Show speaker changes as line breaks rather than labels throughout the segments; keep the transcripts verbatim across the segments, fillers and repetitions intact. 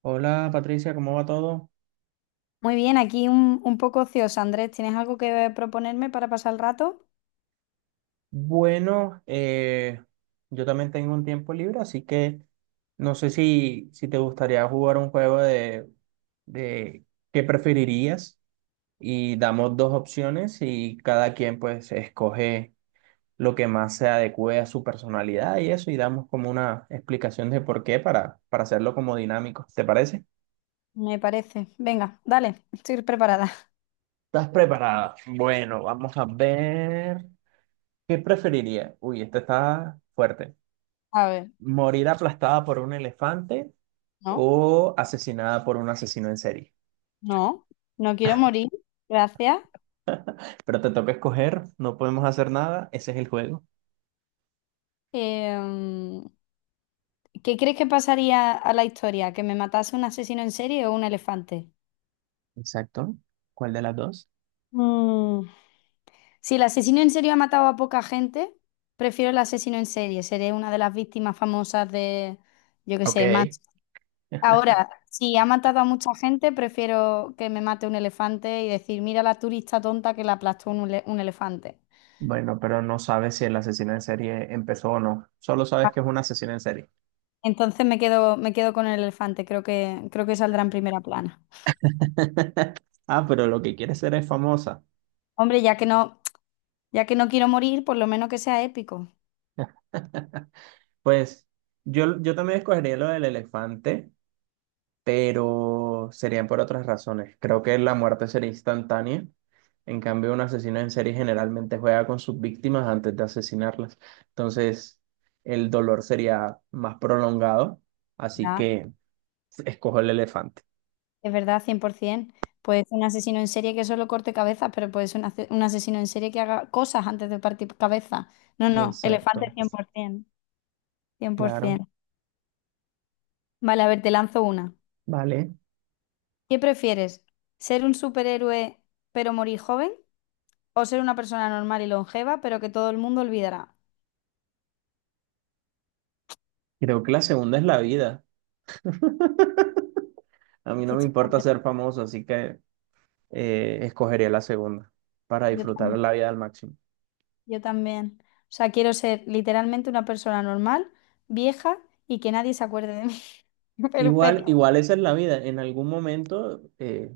Hola Patricia, ¿cómo va todo?
Muy bien, aquí un, un poco ocioso, Andrés. ¿Tienes algo que proponerme para pasar el rato?
Bueno, eh, yo también tengo un tiempo libre, así que no sé si, si te gustaría jugar un juego de, de qué preferirías, y damos dos opciones y cada quien pues escoge lo que más se adecue a su personalidad y eso, y damos como una explicación de por qué, para, para hacerlo como dinámico. ¿Te parece?
Me parece. Venga, dale, estoy preparada.
¿Estás preparada? Bueno, vamos a ver. ¿Qué preferiría? Uy, este está fuerte.
A ver,
Morir aplastada por un elefante
no,
o asesinada por un asesino en serie.
no, no quiero morir. Gracias.
Pero te toca escoger, no podemos hacer nada, ese es el juego.
Em, ¿Qué crees que pasaría a la historia? ¿Que me matase un asesino en serie o un elefante?
Exacto. ¿Cuál de las dos?
Mm, Si el asesino en serie ha matado a poca gente, prefiero el asesino en serie. Seré una de las víctimas famosas de, yo qué sé,
Ok.
más. Ahora, si ha matado a mucha gente, prefiero que me mate un elefante y decir, mira la turista tonta que la aplastó un, ele- un elefante.
Bueno, pero no sabes si el asesino en serie empezó o no. Solo sabes
Ah,
que es un asesino en serie.
entonces me quedo, me quedo con el elefante, creo que, creo que saldrá en primera plana.
Ah, pero lo que quiere ser es famosa.
Hombre, ya que no, ya que no quiero morir, por lo menos que sea épico.
Pues yo, yo también escogería lo del elefante, pero serían por otras razones. Creo que la muerte sería instantánea. En cambio, un asesino en serie generalmente juega con sus víctimas antes de asesinarlas. Entonces, el dolor sería más prolongado. Así
¿Verdad?
que escojo el elefante.
Es verdad, cien por ciento. Puede ser un asesino en serie que solo corte cabezas, pero puede ser un, ace- un asesino en serie que haga cosas antes de partir cabeza. No, no, elefante
Exacto.
cien cien, por ciento, cien por
Claro.
cien por ciento. Vale, a ver, te lanzo una.
Vale.
¿Qué prefieres? ¿Ser un superhéroe pero morir joven? ¿O ser una persona normal y longeva pero que todo el mundo olvidará?
Creo que la segunda es la vida. A
Es
mí
que
no me
estoy
importa
como-
ser famoso, así que eh, escogería la segunda para
yo,
disfrutar
tam-
la vida al máximo.
yo también. O sea, quiero ser literalmente una persona normal, vieja y que nadie se acuerde de mí. Pero
Igual,
pero,
igual esa es la vida. En algún momento eh,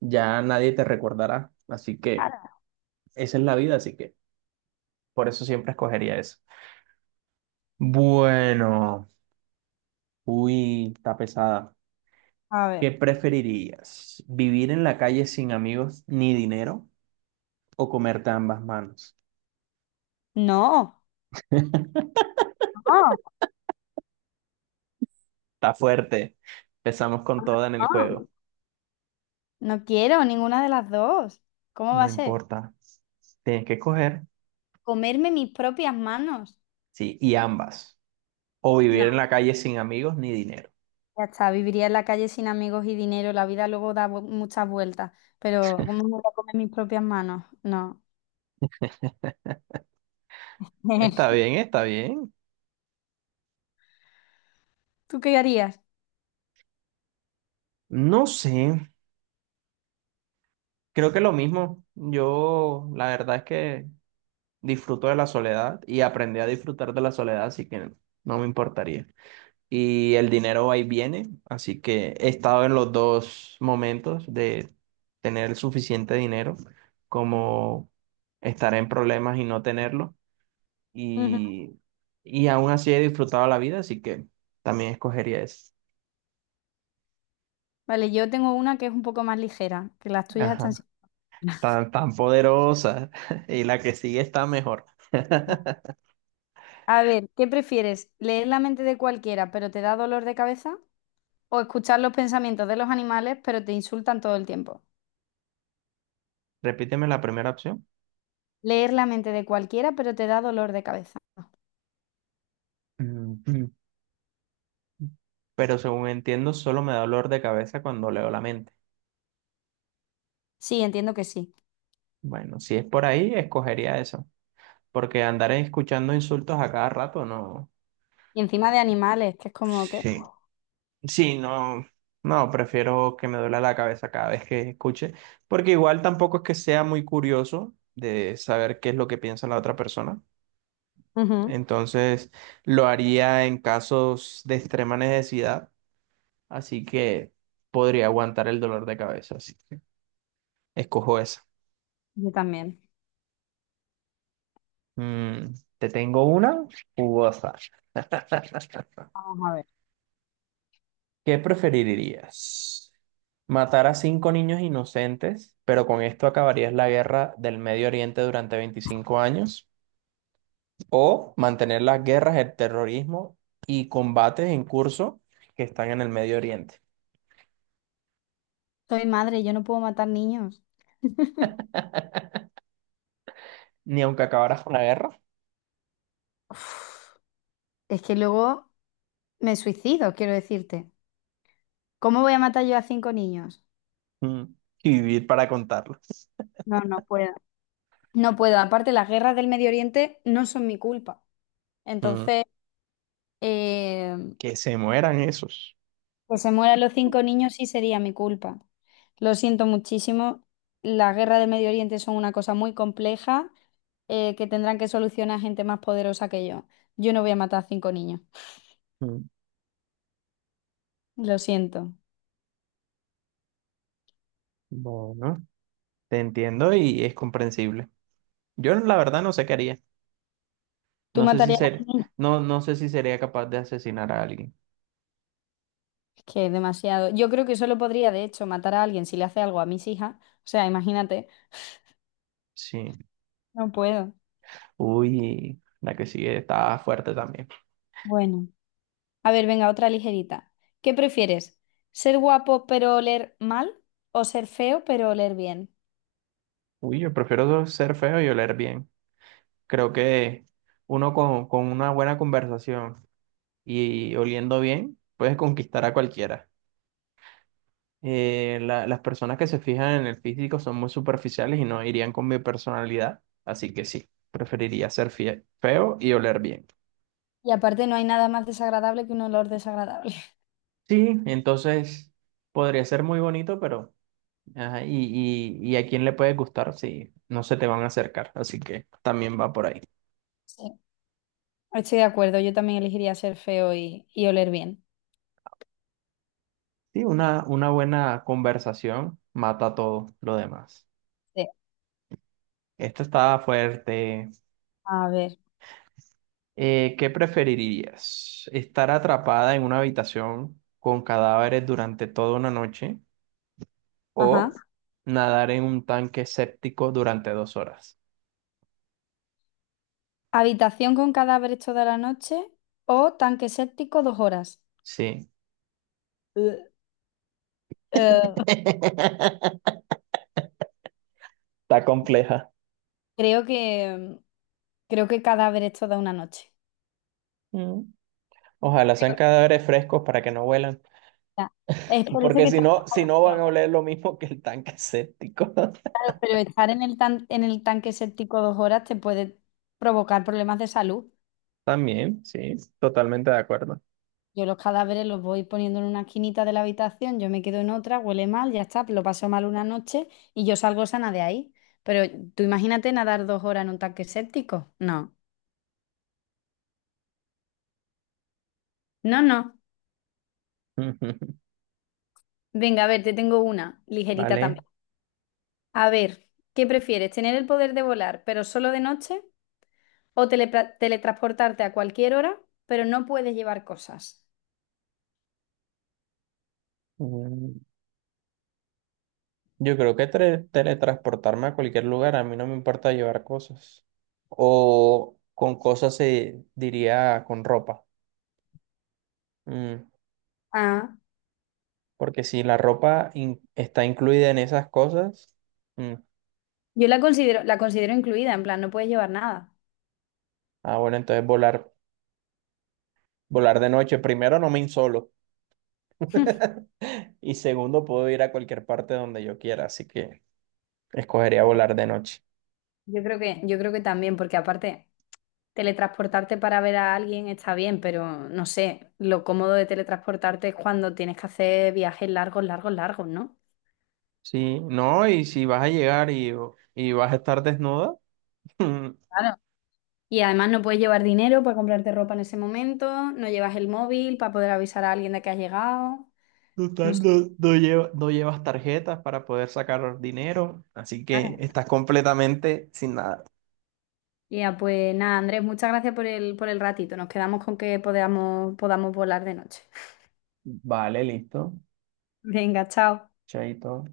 ya nadie te recordará. Así que
Claro.
esa es la vida, así que por eso siempre escogería eso. Bueno, uy, está pesada.
A ver.
¿Qué preferirías? ¿Vivir en la calle sin amigos ni dinero o comerte ambas manos?
No, no,
Está fuerte. Empezamos con toda en el juego.
no. No quiero ninguna de las dos. ¿Cómo va
No
a ser?
importa. Tienes que escoger.
Comerme mis propias manos.
Sí, y ambas. O vivir
No,
en la calle sin amigos ni dinero.
ya está, viviría en la calle sin amigos y dinero. La vida luego da vu- muchas vueltas, pero ¿cómo me voy a comer mis propias manos? No.
Está bien, está bien.
¿Tú qué harías?
No sé, creo que lo mismo. Yo la verdad es que disfruto de la soledad y aprendí a disfrutar de la soledad, así que no me importaría. Y el dinero va y viene, así que he estado en los dos momentos de tener el suficiente dinero como estar en problemas y no tenerlo.
Ujú.
Y, y aún así he disfrutado la vida, así que también escogería eso.
Vale, yo tengo una que es un poco más ligera, que las tuyas
Ajá,
están... siendo-
tan, tan poderosa y la que sigue está mejor.
A ver, ¿qué prefieres? ¿Leer la mente de cualquiera, pero te da dolor de cabeza? ¿O escuchar los pensamientos de los animales, pero te insultan todo el tiempo?
Repíteme la primera opción.
Leer la mente de cualquiera, pero te da dolor de cabeza.
Ujú. Pero según entiendo, solo me da dolor de cabeza cuando leo la mente.
Sí, entiendo que sí.
Bueno, si es por ahí, escogería eso. Porque andar escuchando insultos a cada rato, no.
Y encima de animales, que es como que...
Sí. Sí, no. No, prefiero que me duela la cabeza cada vez que escuche. Porque igual tampoco es que sea muy curioso de saber qué es lo que piensa la otra persona.
Ujú.
Entonces, lo haría en casos de extrema necesidad. Así que podría aguantar el dolor de cabeza. Sí. Escojo esa.
Yo también.
Mm, te tengo una jugosa.
Vamos a ver.
¿Qué preferirías? ¿Matar a cinco niños inocentes, pero con esto acabarías la guerra del Medio Oriente durante veinticinco años? ¿O mantener las guerras, el terrorismo y combates en curso que están en el Medio Oriente?
Soy madre, yo no puedo matar niños.
Ni aunque acabaras con la guerra,
Uf, es que luego me suicido, quiero decirte. ¿Cómo voy a matar yo a cinco niños?
mm, y vivir para contarlo.
No, no puedo. No puedo. Aparte, las guerras del Medio Oriente no son mi culpa.
Mm,
Entonces, eh,
que se mueran esos.
que se mueran los cinco niños sí sería mi culpa. Lo siento muchísimo. Las guerras del Medio Oriente son una cosa muy compleja, eh, que tendrán que solucionar gente más poderosa que yo. Yo no voy a matar a cinco niños.
Mm,
Lo siento.
bueno, te entiendo y es comprensible. Yo la verdad no sé qué haría.
¿Tú
No sé si
matarías a
ser,
niños?
no, no sé si sería capaz de asesinar a alguien.
Que demasiado. Yo creo que solo podría, de hecho, matar a alguien si le hace algo a mis hijas. O sea, imagínate,
Sí.
no puedo.
Uy, la que sigue está fuerte también.
Bueno, a ver, venga, otra ligerita. ¿Qué prefieres? ¿Ser guapo pero oler mal o ser feo pero oler bien?
Uy, yo prefiero ser feo y oler bien. Creo que uno con, con una buena conversación y oliendo bien puedes conquistar a cualquiera. Eh, la- las personas que se fijan en el físico son muy superficiales y no irían con mi personalidad. Así que sí, preferiría ser fie- feo y oler bien.
Y aparte no hay nada más desagradable que un olor desagradable.
Sí, entonces podría ser muy bonito, pero... Ajá, y, y, y a quién le puede gustar si no se te van a acercar, así que también va por ahí.
Sí, estoy de acuerdo, yo también elegiría ser feo y, y oler bien.
Sí, una, una buena conversación mata todo lo demás.
Sí.
Esta está fuerte.
A ver,
Eh, ¿qué preferirías? ¿Estar atrapada en una habitación con cadáveres durante toda una noche o
ajá.
nadar en un tanque séptico durante dos horas?
¿Habitación con cadáveres toda la noche o tanque séptico dos horas?
Sí.
Eh, eh,
Está compleja.
Creo que Creo que cadáver es toda una noche.
Mm. Ojalá sean
Creo que
cadáveres frescos para que no huelan.
está- Es por eso
Porque
que
si
está...
no, si no van a oler lo mismo que el tanque séptico.
Claro, pero estar en el tan- en el tanque séptico dos horas te puede provocar problemas de salud.
También, sí, totalmente de acuerdo.
Yo los cadáveres los voy poniendo en una esquinita de la habitación, yo me quedo en otra, huele mal, ya está, lo paso mal una noche y yo salgo sana de ahí. Pero tú imagínate nadar dos horas en un tanque séptico. No, no, no. Venga, a ver, te tengo una, ligerita
Vale.
también. A ver, ¿qué prefieres? ¿Tener el poder de volar, pero solo de noche? ¿O telepra- teletransportarte a cualquier hora, pero no puedes llevar cosas?
Mm, yo creo que tre- teletransportarme a cualquier lugar, a mí no me importa llevar cosas. O con cosas se diría con ropa. Mm,
Ah,
porque si la ropa in- está incluida en esas cosas, mm,
Yo la considero, la considero incluida, en plan, no puedes llevar nada.
ah, bueno, entonces volar, volar de noche. Primero, no me insolo. Y segundo, puedo ir a cualquier parte donde yo quiera, así que. Escogería volar de noche.
Yo creo que, yo creo que también, porque aparte, teletransportarte para ver a alguien está bien, pero no sé, lo cómodo de teletransportarte es cuando tienes que hacer viajes largos, largos, largos, ¿no?
Sí, no, y si vas a llegar y, y vas a estar desnuda,
Claro. Y además no puedes llevar dinero para comprarte ropa en ese momento, no llevas el móvil para poder avisar a alguien de que has llegado. No
total,
sé,
no, no lleva- no llevas tarjetas para poder sacar dinero, así que
claro.
estás completamente sin nada.
Ya, pues nada, Andrés, muchas gracias por el, por el ratito. Nos quedamos con que podamos, podamos volar de noche.
Vale, listo.
Venga, chao.
Chaito.